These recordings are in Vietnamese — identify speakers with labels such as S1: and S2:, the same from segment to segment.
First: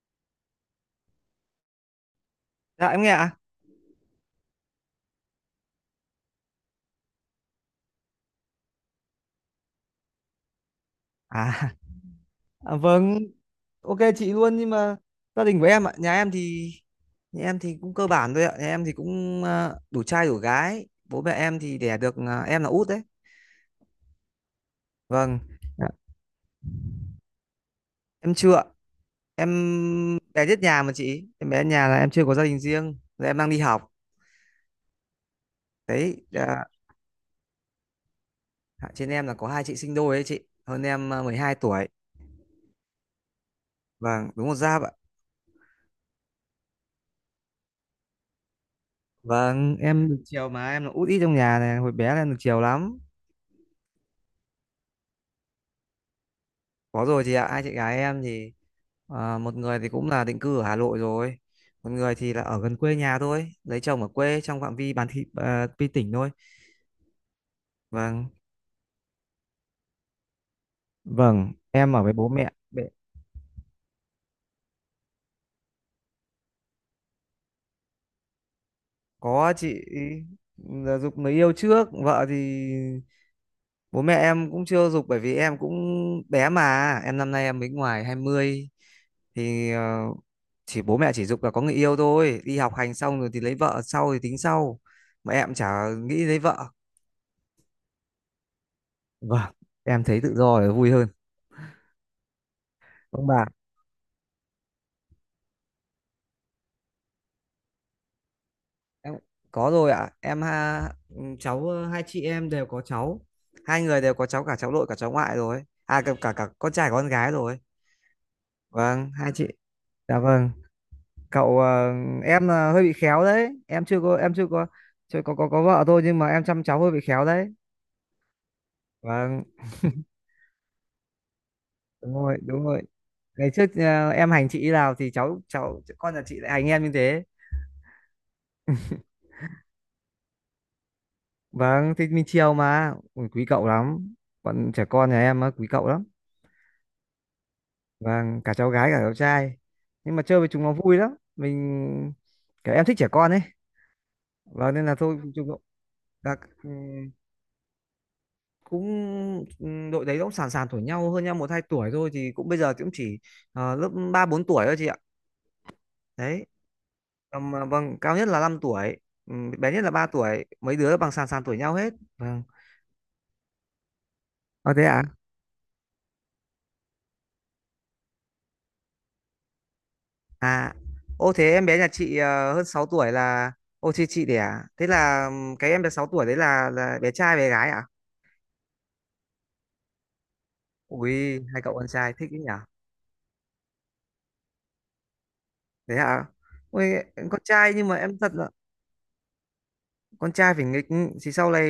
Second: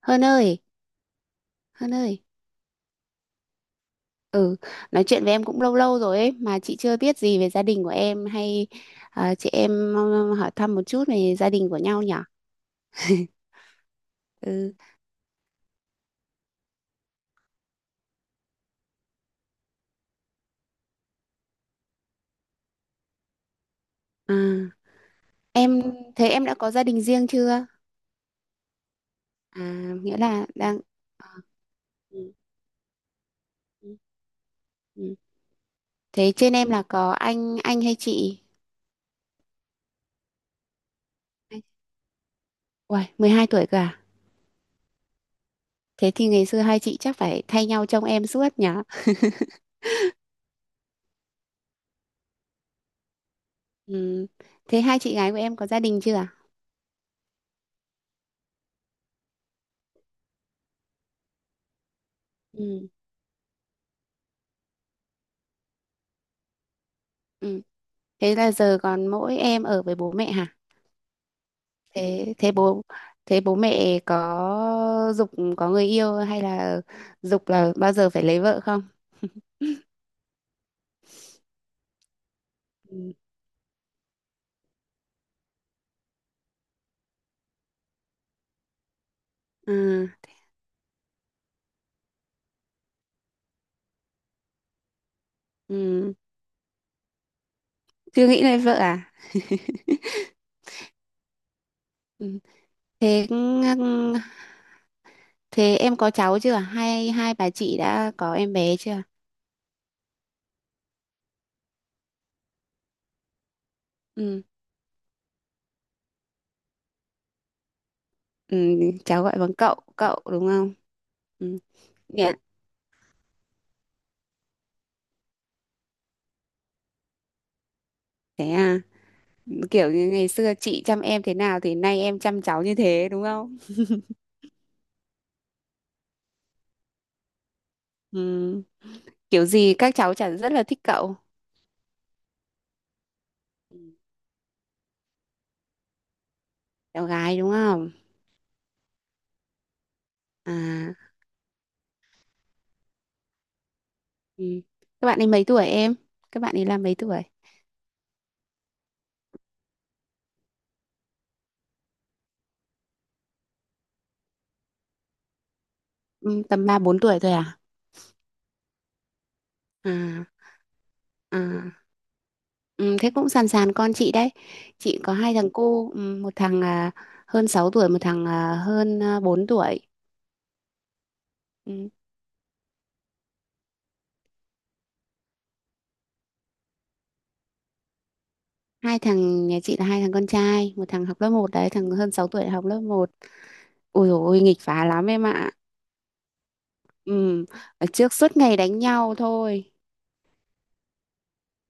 S1: Hơn ơi, hơn ơi,
S2: Dạ em nghe ạ.
S1: ừ, nói chuyện với em cũng lâu lâu rồi ấy, mà chị chưa biết gì về gia đình của em hay chị em hỏi thăm một chút về gia đình
S2: À,
S1: của nhau nhỉ?
S2: à vâng. Ok chị luôn nhưng
S1: Ừ,
S2: mà gia đình của em ạ, nhà em thì cũng cơ bản thôi ạ. Nhà em thì cũng đủ trai đủ gái. Bố mẹ em thì đẻ được em là út đấy.
S1: à,
S2: Vâng. Dạ.
S1: em thế em đã có gia đình riêng chưa?
S2: Em chưa ạ. Em
S1: À, nghĩa
S2: bé
S1: là
S2: nhất
S1: đang
S2: nhà mà chị.
S1: ờ,
S2: Em bé nhà là em chưa
S1: ừ,
S2: có gia đình riêng. Rồi em đang đi học.
S1: ừ, ừ.
S2: Đấy,
S1: Thế trên
S2: dạ.
S1: em là có anh hay chị?
S2: Trên em là có hai chị sinh đôi đấy chị. Hơn em 12
S1: Anh-
S2: tuổi.
S1: Uầy, 12 tuổi cơ à?
S2: Vâng, đúng một giáp ạ.
S1: Thế thì ngày xưa hai chị chắc phải thay nhau trông em suốt nhỉ?
S2: Vâng, em được chiều mà em là út ít trong nhà này, hồi bé là em được chiều lắm.
S1: Ừ. Thế hai chị gái của em có gia đình chưa?
S2: Có rồi chị ạ, hai chị gái em thì một người thì cũng là định cư ở Hà Nội rồi, một người thì là ở gần
S1: Ừ.
S2: quê nhà thôi, lấy chồng ở quê trong phạm vi bán thị à, pi tỉnh thôi.
S1: Ừ.
S2: Vâng.
S1: Thế là giờ còn mỗi em ở với bố mẹ hả?
S2: Vâng, em ở với bố
S1: Thế
S2: mẹ.
S1: thế bố mẹ có dục có người yêu hay là dục là bao giờ phải lấy vợ không?
S2: Có chị, là giục người yêu trước, vợ thì
S1: Ừ.
S2: bố mẹ em cũng chưa giục bởi vì em cũng bé mà, em năm nay em mới ngoài 20 thì
S1: Ừ.
S2: chỉ bố mẹ chỉ giục là có người yêu thôi, đi học hành xong rồi thì lấy vợ sau thì tính sau. Mà em chả
S1: Ừ.
S2: nghĩ lấy vợ.
S1: Chưa nghĩ lấy vợ à?
S2: Vâng, em thấy tự do là vui hơn.
S1: Ừ.
S2: Ông
S1: Thế
S2: bà,
S1: thế em có cháu chưa? Hai hai bà chị đã có em bé chưa?
S2: em có rồi ạ. Cháu hai chị em đều có cháu. Hai người đều có
S1: Ừ.
S2: cháu cả cháu nội cả cháu ngoại rồi. À cả cả, cả con trai con gái rồi.
S1: Ừ.
S2: Vâng,
S1: Cháu
S2: hai
S1: gọi
S2: chị.
S1: bằng cậu,
S2: Dạ
S1: cậu đúng
S2: vâng.
S1: không? Ừ.
S2: Cậu
S1: Dạ.
S2: em là hơi bị khéo đấy. Em chưa có chưa có có vợ thôi nhưng mà em chăm cháu hơi bị khéo đấy.
S1: Thế à,
S2: Vâng,
S1: kiểu như ngày xưa chị chăm em thế nào thì nay
S2: đúng
S1: em
S2: rồi,
S1: chăm
S2: đúng
S1: cháu như
S2: rồi.
S1: thế đúng
S2: Ngày
S1: không?
S2: trước em hành chị nào thì cháu cháu con nhà chị lại hành em như thế.
S1: Ừ. Kiểu gì các cháu chả rất là thích cậu.
S2: Vâng, thì mình chiều mà. Ui, quý cậu
S1: Ừ.
S2: lắm. Bọn trẻ con nhà em á, quý cậu lắm.
S1: Cháu gái đúng không?
S2: Vâng, cả cháu gái cả cháu trai. Nhưng mà chơi với
S1: À,
S2: chúng nó vui lắm. Mình kiểu em thích trẻ con ấy.
S1: ừ.
S2: Vâng nên là
S1: Các
S2: thôi
S1: bạn ấy mấy
S2: chúng nó
S1: tuổi em?
S2: các
S1: Các bạn ấy là mấy tuổi?
S2: cũng đội đấy cũng sàn sàn tuổi nhau hơn nhau một hai tuổi thôi thì cũng bây giờ cũng chỉ lớp ba bốn tuổi thôi chị ạ.
S1: Ừ,
S2: Đấy.
S1: tầm ba bốn tuổi thôi
S2: Còn
S1: à?
S2: mà vâng, cao nhất là 5 tuổi. Bé nhất là
S1: À,
S2: 3 tuổi, mấy đứa bằng sàn sàn tuổi
S1: à.
S2: nhau hết. Vâng.
S1: Ừ, thế cũng sàn sàn con chị đấy.
S2: Ờ thế
S1: Chị
S2: à?
S1: có hai thằng cu, ừ, một thằng hơn 6 tuổi, một thằng hơn 4 tuổi.
S2: À, ô thế em bé nhà
S1: Ừ.
S2: chị hơn 6 tuổi là ô chị đẻ. Thế là cái em bé 6 tuổi đấy là bé trai bé gái à?
S1: Hai thằng nhà chị là hai thằng con trai, một thằng học lớp
S2: Ui,
S1: một
S2: hai
S1: đấy,
S2: cậu con
S1: thằng hơn
S2: trai
S1: 6
S2: thích ý
S1: tuổi
S2: nhỉ?
S1: học lớp một. Ôi dồi ôi, nghịch phá lắm em ạ.
S2: Thế à? Ui, con
S1: Ừ.
S2: trai
S1: Ở
S2: nhưng mà
S1: trước
S2: em thật
S1: suốt
S2: là
S1: ngày đánh nhau thôi.
S2: con trai phải nghịch thì sau này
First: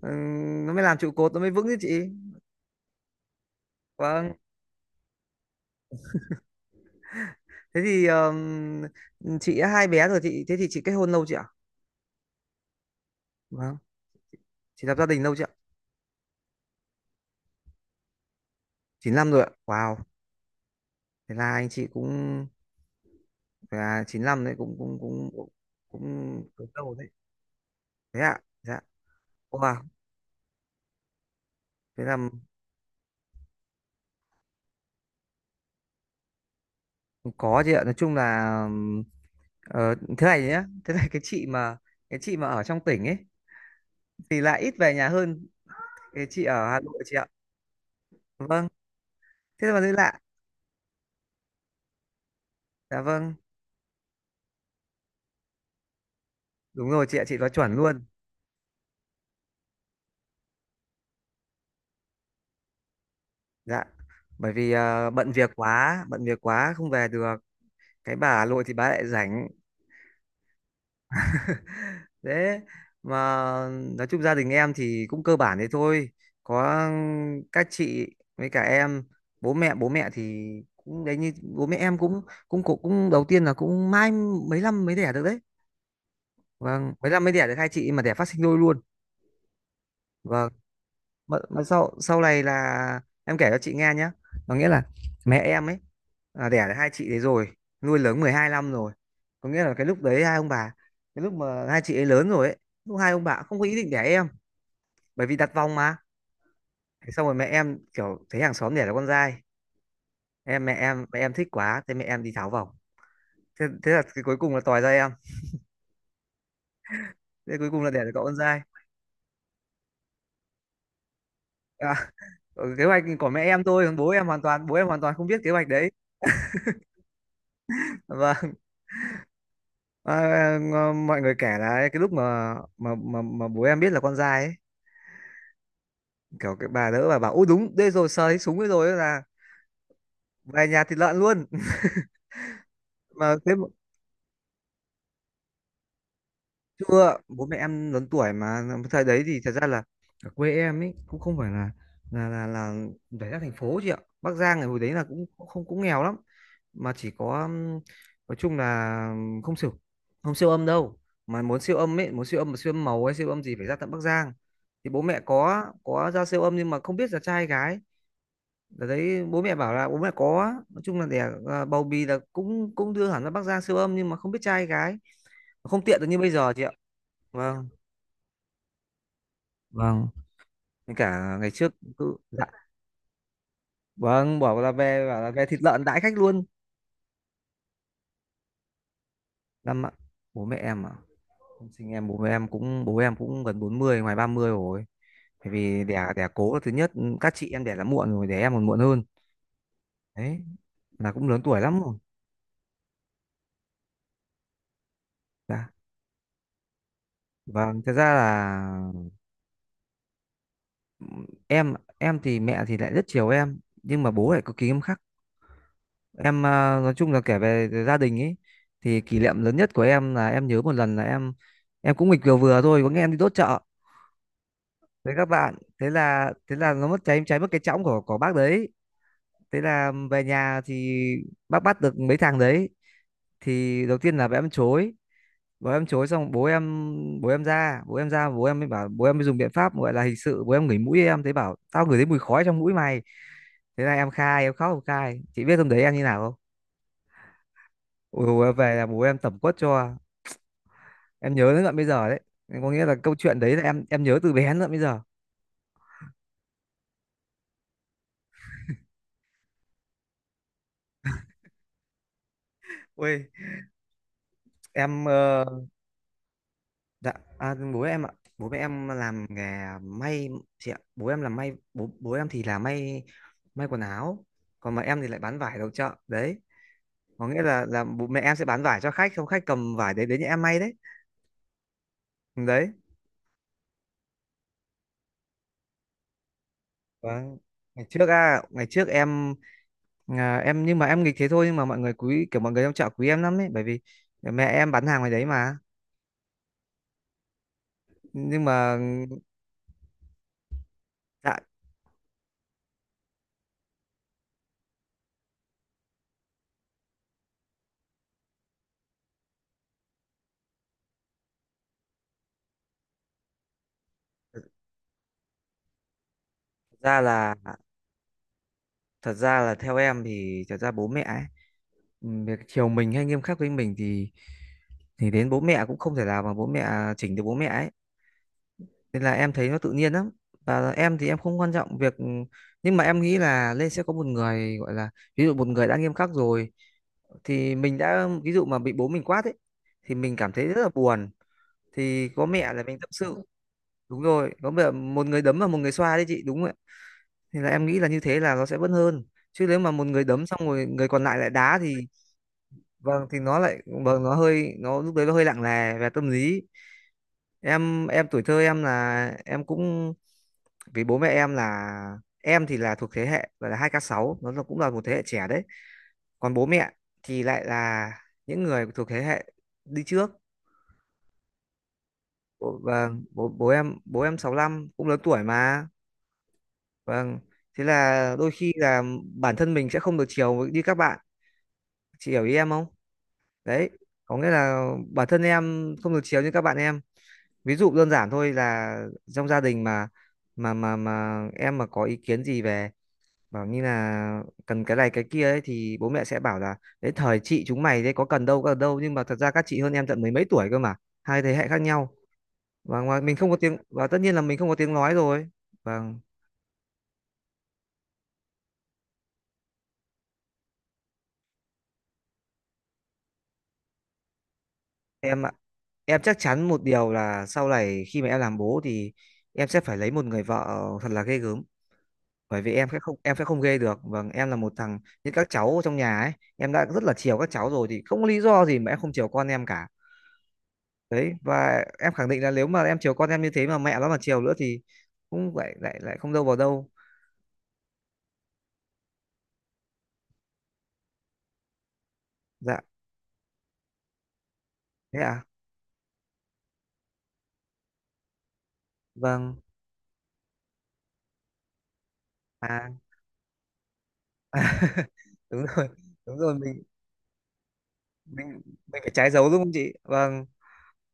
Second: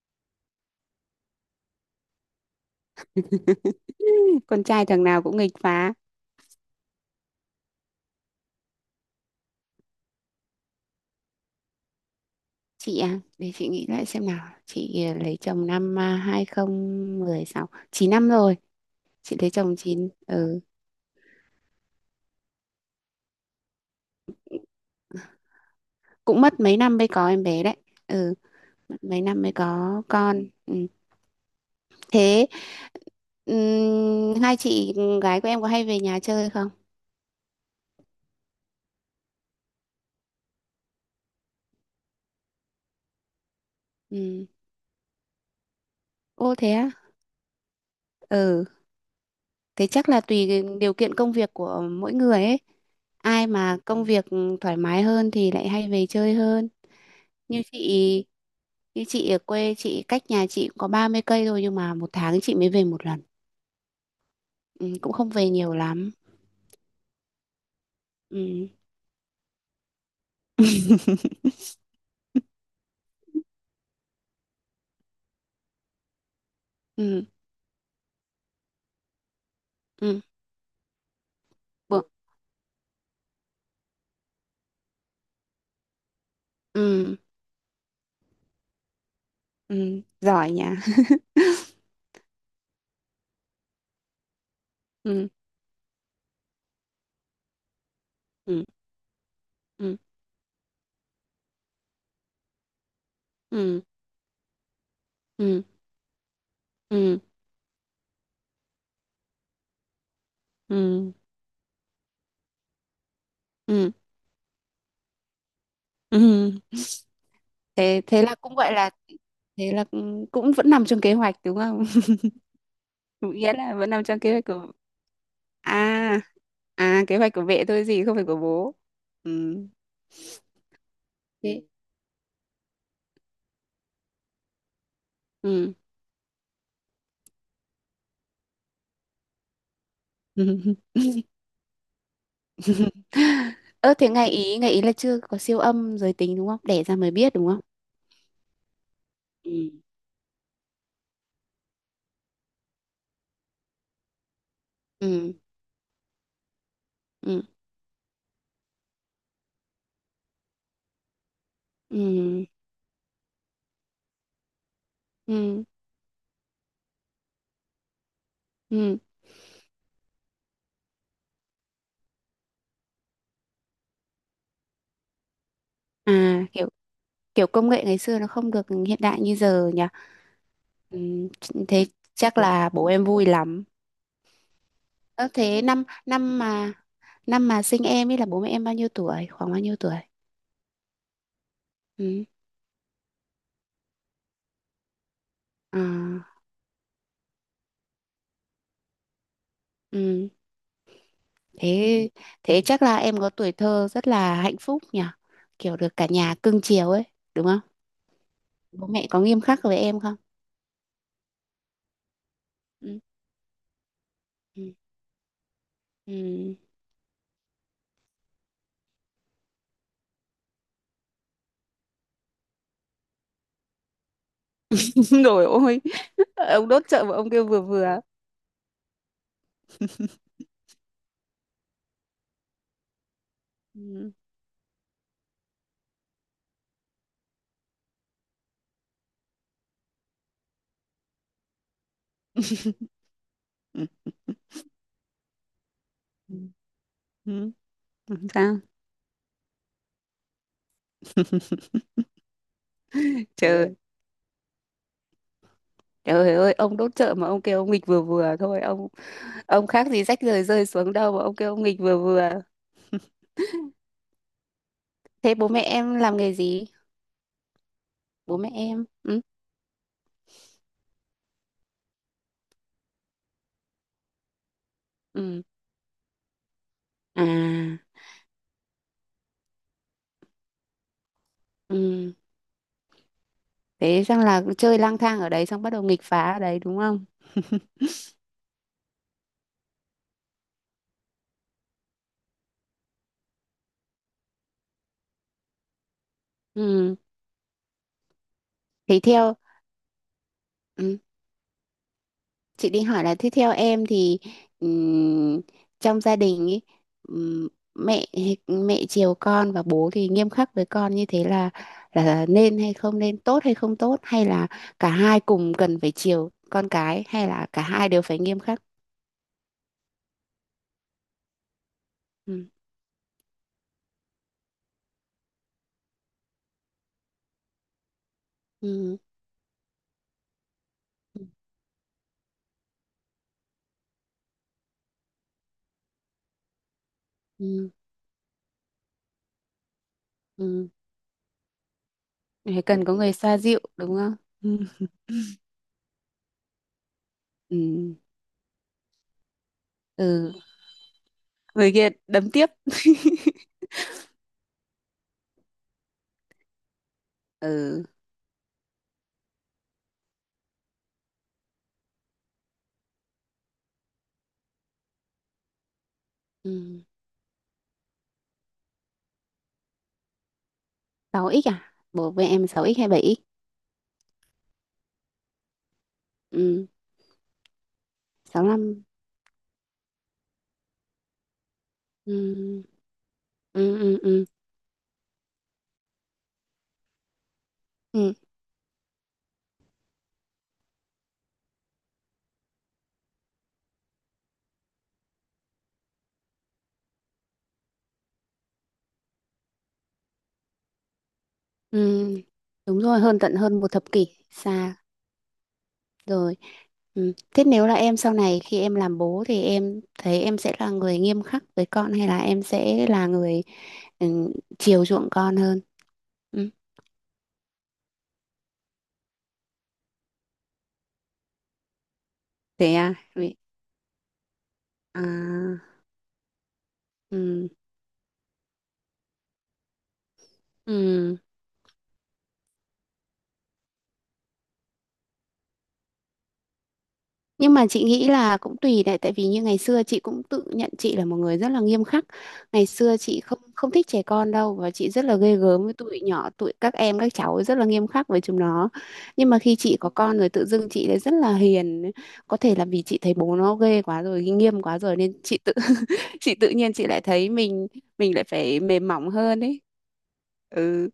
S2: nó mới làm trụ cột nó mới vững chứ chị. Vâng.
S1: Con trai thằng nào cũng nghịch phá.
S2: Thế thì chị đã hai bé rồi chị thế thì chị kết hôn lâu chị ạ?
S1: Chị à Để chị
S2: Vâng.
S1: nghĩ lại xem nào,
S2: Chị lập gia đình lâu
S1: lấy
S2: chị ạ?
S1: chồng năm hai không một sáu, 9 năm rồi.
S2: chín năm
S1: Chị
S2: rồi ạ.
S1: lấy chồng
S2: Wow.
S1: 9 ừ.
S2: Thế là anh chị cũng thế à, 95 đấy cũng cũng cũng cũng
S1: Cũng
S2: cũng
S1: mất
S2: cũng
S1: mấy
S2: lâu
S1: năm
S2: đấy.
S1: mới có em bé đấy.
S2: Thế
S1: Ừ,
S2: ạ. Dạ.
S1: mất mấy năm mới
S2: Wow,
S1: có con ừ.
S2: thế là
S1: Thế hai chị gái của em có hay về nhà chơi không?
S2: có chị ạ. Nói chung là thế này nhá, thế này cái chị mà ở trong tỉnh ấy thì
S1: Ừ.
S2: lại ít về nhà hơn cái chị
S1: Ô
S2: ở
S1: thế
S2: Hà
S1: á?
S2: Nội chị ạ.
S1: Ừ,
S2: Vâng, thế mà
S1: thế
S2: thấy
S1: chắc
S2: lạ.
S1: là tùy cái điều kiện công việc của mỗi người ấy,
S2: Dạ vâng,
S1: ai mà công việc thoải mái hơn thì lại hay về chơi hơn.
S2: đúng rồi chị ạ, chị nói
S1: Như
S2: chuẩn luôn.
S1: chị. Như chị ở quê, chị cách nhà chị cũng có 30 cây thôi nhưng mà một tháng chị mới về một lần.
S2: Dạ. Bởi vì
S1: Ừ, cũng không
S2: bận
S1: về
S2: việc
S1: nhiều
S2: quá,
S1: lắm.
S2: bận việc quá không về được. Cái bà Hà Nội
S1: Ừ.
S2: thì bà lại rảnh. Thế mà nói chung gia đình em thì cũng cơ bản thế thôi. Có
S1: ừ,
S2: các chị với cả em, bố mẹ
S1: ừ,
S2: thì cũng đấy như bố mẹ em
S1: bu-
S2: cũng cũng đầu tiên là cũng mãi mấy năm mới đẻ được đấy. Vâng, mấy
S1: ừ,
S2: năm mới đẻ được hai chị mà đẻ phát sinh đôi luôn.
S1: ừ, giỏi
S2: Vâng,
S1: nha.
S2: mà sau sau này là em kể cho chị nghe nhé. Có nghĩa là
S1: Ừ,
S2: mẹ em ấy là đẻ được hai chị đấy rồi, nuôi lớn mười hai
S1: ừ,
S2: năm rồi. Có nghĩa là cái
S1: ừ,
S2: lúc đấy hai ông bà cái lúc mà hai chị ấy lớn rồi ấy, lúc hai ông bà cũng không có ý
S1: ừ,
S2: định đẻ em bởi vì đặt
S1: ừ,
S2: vòng mà. Thế
S1: ừ,
S2: xong rồi mẹ em kiểu thấy hàng xóm đẻ là con trai em mẹ em
S1: ừ,
S2: mẹ em thích quá thế mẹ em đi tháo vòng, thế
S1: ừ,
S2: là cái cuối cùng là tòi ra em,
S1: ừ.
S2: thế cuối cùng là
S1: Thế
S2: đẻ được
S1: thế
S2: cậu con
S1: là cũng
S2: trai.
S1: gọi là thế là cũng cũng vẫn nằm trong kế hoạch đúng không?
S2: À, ừ, kế hoạch của mẹ
S1: Nghĩa
S2: em
S1: là
S2: thôi
S1: vẫn
S2: còn
S1: nằm
S2: bố
S1: trong
S2: em
S1: kế
S2: hoàn
S1: hoạch
S2: toàn
S1: của
S2: bố em hoàn toàn không biết kế hoạch đấy
S1: à kế hoạch của mẹ thôi gì không phải của
S2: và
S1: bố. Ừ.
S2: mọi người kể
S1: Thế.
S2: là cái lúc mà bố em biết là con trai ấy,
S1: Ừ.
S2: kiểu cái bà đỡ bà bảo ôi đúng đây rồi sờ thấy súng ấy rồi là về nhà thịt lợn luôn mà thế
S1: Ơ thế ngày ý là chưa có siêu âm giới tính đúng không? Đẻ ra mới
S2: chưa,
S1: biết
S2: bố
S1: đúng
S2: mẹ
S1: không?
S2: em lớn tuổi mà, thời đấy thì thật ra
S1: ừ.
S2: là ở quê em ấy cũng không phải là là là là phải ra thành phố chị ạ. Bắc Giang ngày hồi đấy là cũng
S1: Ừ
S2: cũng không cũng nghèo lắm mà chỉ có
S1: ừ
S2: nói chung là không siêu không siêu âm đâu, mà muốn siêu âm
S1: ừ
S2: ấy muốn siêu âm mà siêu âm màu hay siêu âm gì phải ra tận Bắc Giang thì bố mẹ
S1: ừ
S2: có ra siêu âm nhưng mà không biết là trai hay gái. Ở
S1: ừ.
S2: đấy bố mẹ bảo là bố mẹ có nói chung là đẻ bầu bì là cũng cũng đưa hẳn ra Bắc Giang siêu âm nhưng mà không biết trai hay gái, không tiện được như bây
S1: À
S2: giờ chị
S1: kiểu
S2: ạ.
S1: kiểu
S2: Vâng.
S1: công nghệ ngày xưa nó không được hiện đại như giờ nhỉ.
S2: Vâng với
S1: Ừ,
S2: cả ngày trước
S1: thế
S2: cứ
S1: chắc
S2: dạ
S1: là bố em vui lắm.
S2: vâng, bảo là về
S1: Ơ
S2: thịt
S1: thế
S2: lợn
S1: năm
S2: đãi khách luôn.
S1: năm mà sinh em ấy là bố mẹ em bao nhiêu tuổi? Khoảng bao nhiêu
S2: Năm ạ?
S1: tuổi?
S2: Bố mẹ em à, không sinh em bố
S1: Ừ.
S2: mẹ em cũng bố em cũng gần 40 ngoài 30 rồi bởi vì đẻ đẻ
S1: À,
S2: cố là thứ nhất, các chị em đẻ là muộn rồi đẻ em còn muộn hơn.
S1: ừ.
S2: Đấy là cũng lớn tuổi lắm rồi.
S1: Thế thế chắc là em có tuổi thơ rất là hạnh phúc nhỉ.
S2: Dạ
S1: Kiểu được cả nhà cưng chiều ấy, đúng không?
S2: vâng, thật ra
S1: Bố
S2: là
S1: mẹ có nghiêm khắc với em không?
S2: em. Em thì mẹ thì lại
S1: Ừ.
S2: rất chiều em nhưng mà bố lại cực kỳ
S1: Ừ.
S2: nghiêm khắc. Em
S1: Ừ.
S2: nói chung là kể về gia đình ấy thì kỷ niệm lớn nhất của em là em nhớ một lần là em cũng nghịch vừa vừa thôi có nghe em đi đốt chợ đấy các
S1: Rồi
S2: bạn.
S1: ôi,
S2: thế là thế
S1: ông
S2: là
S1: đốt
S2: nó mất
S1: chợ mà
S2: cháy
S1: ông
S2: cháy
S1: kêu
S2: mất cái
S1: vừa
S2: chõng của
S1: vừa.
S2: bác đấy. Thế là về nhà thì bác bắt được mấy thằng đấy thì đầu
S1: Ừ.
S2: tiên là bố em chối, bố em chối xong bố em ra bố em ra bố em mới bảo, bố em mới dùng biện pháp gọi là hình sự, bố em ngửi mũi em thấy bảo tao ngửi thấy mùi khói trong mũi mày. Thế là em khai, em khóc em khai, chị biết hôm đấy em như nào không?
S1: Ừ, ừ,
S2: Ôi
S1: làm
S2: dồi, em
S1: sao?
S2: về là bố em tẩm quất cho, em nhớ đến tận bây giờ đấy. Có nghĩa là câu chuyện đấy là
S1: Trời. Ừ.
S2: em nhớ từ bé đến tận bây giờ.
S1: Trời ơi, ông đốt chợ mà ông kêu ông nghịch vừa vừa thôi ông khác gì rách rời rơi xuống đâu mà ông kêu ông nghịch vừa vừa.
S2: Ui em
S1: Thế bố mẹ em làm nghề gì?
S2: dạ, bố em ạ,
S1: Bố
S2: bố
S1: mẹ
S2: mẹ
S1: em
S2: em
S1: ừ.
S2: làm nghề may chị ạ. Bố em làm may, bố bố em thì là may, may quần áo, còn mà em thì lại bán
S1: Ừ.
S2: vải đầu chợ. Đấy,
S1: À
S2: có nghĩa là bố mẹ em sẽ bán vải cho khách, không khách cầm vải đấy đến nhà em may đấy.
S1: ừ.
S2: Đấy.
S1: Thế xong là chơi lang thang ở đấy xong bắt đầu nghịch phá ở đấy đúng không?
S2: Vâng. Ngày trước em em nhưng mà em nghịch thế thôi nhưng mà mọi người quý kiểu mọi người trong chợ quý em lắm đấy, bởi vì mẹ em bán hàng ngoài đấy mà.
S1: Ừ.
S2: Nhưng mà
S1: thế theo Ừ,
S2: dạ,
S1: chị định hỏi là thế theo em thì ừm, trong gia đình ý, ừm, mẹ mẹ chiều con và bố thì nghiêm khắc với con như thế là nên hay không nên, tốt hay không tốt, hay là cả hai cùng cần phải chiều con
S2: thật ra
S1: cái hay
S2: là
S1: là cả hai đều phải nghiêm khắc?
S2: thật ra là theo em thì thật ra bố mẹ ấy, việc
S1: Ừ.
S2: chiều mình hay nghiêm khắc với mình thì đến bố mẹ cũng không thể nào mà bố mẹ chỉnh được bố mẹ ấy,
S1: Ừ.
S2: nên là em thấy nó tự nhiên lắm. Và em thì em
S1: Ừ.
S2: không quan trọng việc, nhưng mà em nghĩ là lên sẽ có một người gọi là, ví dụ một người đã nghiêm khắc rồi, thì
S1: Ừ.
S2: mình đã ví dụ mà bị bố mình quát ấy thì mình cảm thấy rất là
S1: Ừ.
S2: buồn, thì có mẹ là
S1: Phải
S2: mình
S1: cần
S2: tâm
S1: có người
S2: sự.
S1: xoa dịu đúng
S2: Đúng
S1: không?
S2: rồi, có mẹ,
S1: Ừ.
S2: một người đấm và một người xoa đấy chị, đúng rồi. Thì là em nghĩ là
S1: Ừ.
S2: như thế là nó sẽ vẫn hơn, chứ nếu mà một người đấm
S1: Ừ.
S2: xong rồi người còn lại lại đá
S1: Người
S2: thì,
S1: kia đấm tiếp.
S2: vâng thì nó lại, vâng nó hơi, nó lúc đấy nó hơi lặng lè về tâm lý.
S1: Ừ.
S2: Em tuổi thơ em là em cũng, vì bố mẹ em là, em thì là thuộc thế hệ gọi là hai k sáu, nó là- cũng là một thế hệ trẻ đấy, còn bố mẹ
S1: Ừ.
S2: thì lại là những người thuộc thế hệ đi trước.
S1: 6x à? Bố với em
S2: Bố-
S1: 6x hay
S2: vâng
S1: 7x?
S2: bố bố em 65 cũng lớn tuổi mà.
S1: Ừ,
S2: Vâng, thế là đôi khi là
S1: 65.
S2: bản thân mình sẽ không được chiều với- như các bạn, chị hiểu ý em
S1: Ừ,
S2: không? Đấy,
S1: ừ, ừ,
S2: có
S1: ừ.
S2: nghĩa là bản thân em không được chiều như các bạn em. Ví dụ đơn giản
S1: Ừ.
S2: thôi là trong gia đình mà em mà có ý kiến gì về, bảo như là cần cái này cái kia ấy, thì bố mẹ sẽ bảo là đấy thời chị chúng mày đấy có cần đâu, nhưng mà thật ra các chị hơn em tận mấy mấy tuổi cơ mà, hai thế hệ khác nhau.
S1: Ừ. Đúng
S2: Và
S1: rồi,
S2: ngoài mình
S1: hơn
S2: không
S1: tận
S2: có tiếng,
S1: hơn một
S2: và
S1: thập
S2: tất
S1: kỷ
S2: nhiên là mình không có tiếng
S1: xa
S2: nói rồi. Vâng,
S1: rồi. Ừ. Thế nếu là em sau này khi em làm bố thì em thấy em sẽ là người nghiêm khắc với con hay là em sẽ là người ừ, chiều chuộng
S2: em ạ,
S1: con hơn?
S2: em chắc chắn
S1: Ừ.
S2: một điều là sau này khi mà em làm bố thì em sẽ phải lấy một người vợ thật là ghê gớm, bởi vì em
S1: Thế
S2: sẽ
S1: à?
S2: không em sẽ không ghê được. Vâng, em là một thằng
S1: À,
S2: như các cháu trong nhà ấy, em đã rất là chiều các
S1: ừ,
S2: cháu rồi thì không có lý do gì mà em không chiều con em cả. Đấy,
S1: ừ.
S2: và em khẳng định là nếu mà em chiều con em như thế mà mẹ nó mà chiều nữa thì cũng lại lại lại không đâu vào đâu.
S1: Nhưng mà chị nghĩ là cũng tùy đấy, tại vì như ngày xưa chị cũng tự nhận chị là một người rất là nghiêm khắc.
S2: Dạ,
S1: Ngày xưa chị không không thích trẻ con đâu và chị
S2: thế
S1: rất là
S2: à,
S1: ghê gớm với tụi nhỏ, tụi các em các cháu rất là nghiêm khắc với chúng nó. Nhưng
S2: vâng,
S1: mà khi chị có con rồi tự dưng chị lại rất là hiền. Có thể là
S2: à
S1: vì chị thấy bố nó ghê quá rồi, nghiêm quá rồi nên chị
S2: đúng
S1: tự
S2: rồi, đúng rồi,
S1: chị tự
S2: mình
S1: nhiên chị lại thấy mình lại
S2: mình
S1: phải
S2: mình
S1: mềm
S2: phải trái
S1: mỏng
S2: dấu đúng
S1: hơn
S2: không
S1: ấy.
S2: chị, vâng.
S1: Ừ,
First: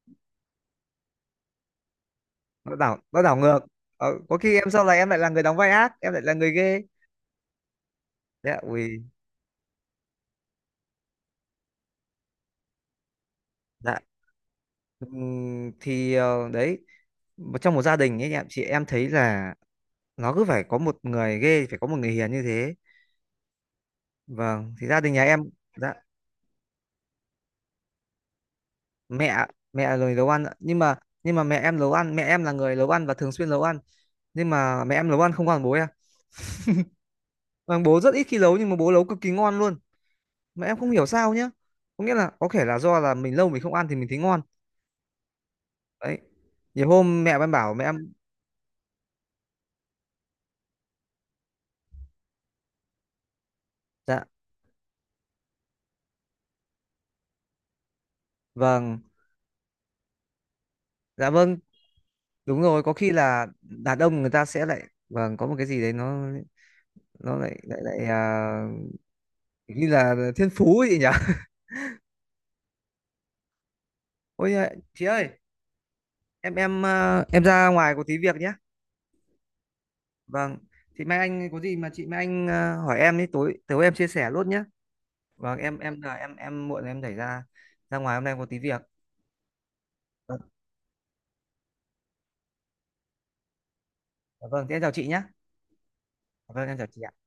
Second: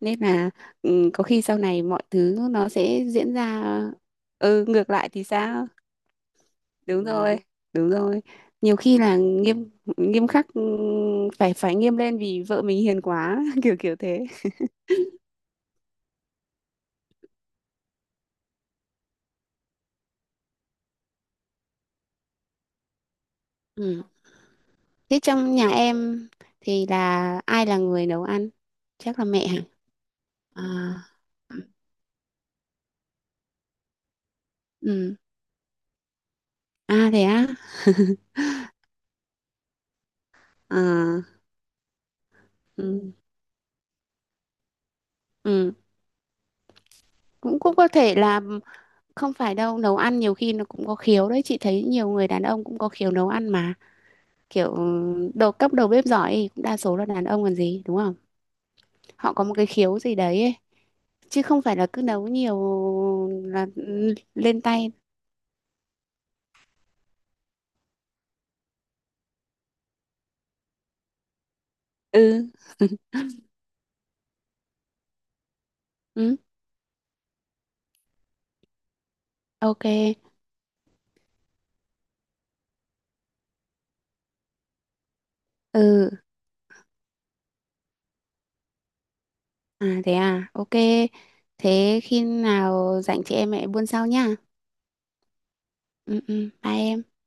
S1: nên là ừ, có khi sau này mọi thứ nó
S2: Nó đảo
S1: sẽ
S2: nó
S1: diễn
S2: đảo ngược.
S1: ra
S2: Ờ, có khi
S1: ừ
S2: em sau
S1: ngược
S2: này em
S1: lại
S2: lại
S1: thì
S2: là người đóng
S1: sao?
S2: vai ác, em lại là người ghê.
S1: Đúng rồi, đúng rồi,
S2: Dạ
S1: nhiều khi
S2: ui.
S1: là nghiêm nghiêm khắc, phải phải nghiêm lên vì vợ mình hiền quá kiểu kiểu
S2: Dạ,
S1: thế.
S2: Thì đấy, một- trong một gia đình ấy em, chị em thấy là nó cứ phải có một người ghê, phải có một người hiền như thế.
S1: Ừ.
S2: Vâng, thì gia đình
S1: Thế
S2: nhà em,
S1: trong nhà
S2: dạ,
S1: em thì là ai là người nấu ăn, chắc là
S2: mẹ,
S1: mẹ hả?
S2: mẹ là người nấu ăn ạ.
S1: À
S2: Nhưng mà, nhưng mà mẹ em nấu ăn, mẹ em là người nấu ăn và thường xuyên nấu ăn, nhưng mà mẹ em
S1: ừ.
S2: nấu ăn không còn bố em.
S1: À thế á.
S2: Vâng, bố rất ít khi nấu nhưng mà bố nấu cực kỳ ngon luôn mà em không hiểu sao
S1: À
S2: nhá. Có nghĩa là có thể là do
S1: ừ
S2: là mình lâu mình không ăn thì mình thấy ngon.
S1: ừ.
S2: Đấy, nhiều hôm mẹ em
S1: Cũng
S2: bảo
S1: cũng
S2: mẹ
S1: có
S2: em,
S1: thể là không phải đâu, nấu ăn nhiều khi nó cũng có khiếu đấy, chị thấy nhiều người đàn ông cũng có khiếu nấu ăn mà.
S2: dạ
S1: Kiểu ừ, đầu bếp giỏi thì cũng đa số là đàn ông còn gì đúng không?
S2: vâng,
S1: Họ có một cái khiếu gì đấy ấy.
S2: dạ
S1: Chứ
S2: vâng,
S1: không phải là cứ nấu nhiều
S2: đúng rồi, có khi là
S1: là
S2: đàn
S1: ừ,
S2: ông người ta
S1: lên
S2: sẽ lại,
S1: tay.
S2: vâng có một cái gì đấy nó lại lại lại như là thiên phú ấy nhỉ.
S1: Ừ.
S2: Ôi chị ơi,
S1: Ừ.
S2: em em ra ngoài có tí việc nhé.
S1: Ok.
S2: Vâng, thì mai anh có gì mà chị, mai anh hỏi em đi, tối tối em chia sẻ luôn nhé. Vâng, em
S1: Ừ.
S2: là em muộn rồi, em đẩy ra, ra ngoài hôm nay có tí việc.
S1: À thế
S2: Vâng,
S1: à, ok. Thế khi nào rảnh chị em mẹ buôn sau nha.
S2: vâng thế em chào chị nhé.
S1: Ừ ừ,
S2: Vâng
S1: bye
S2: em chào chị
S1: em.
S2: ạ.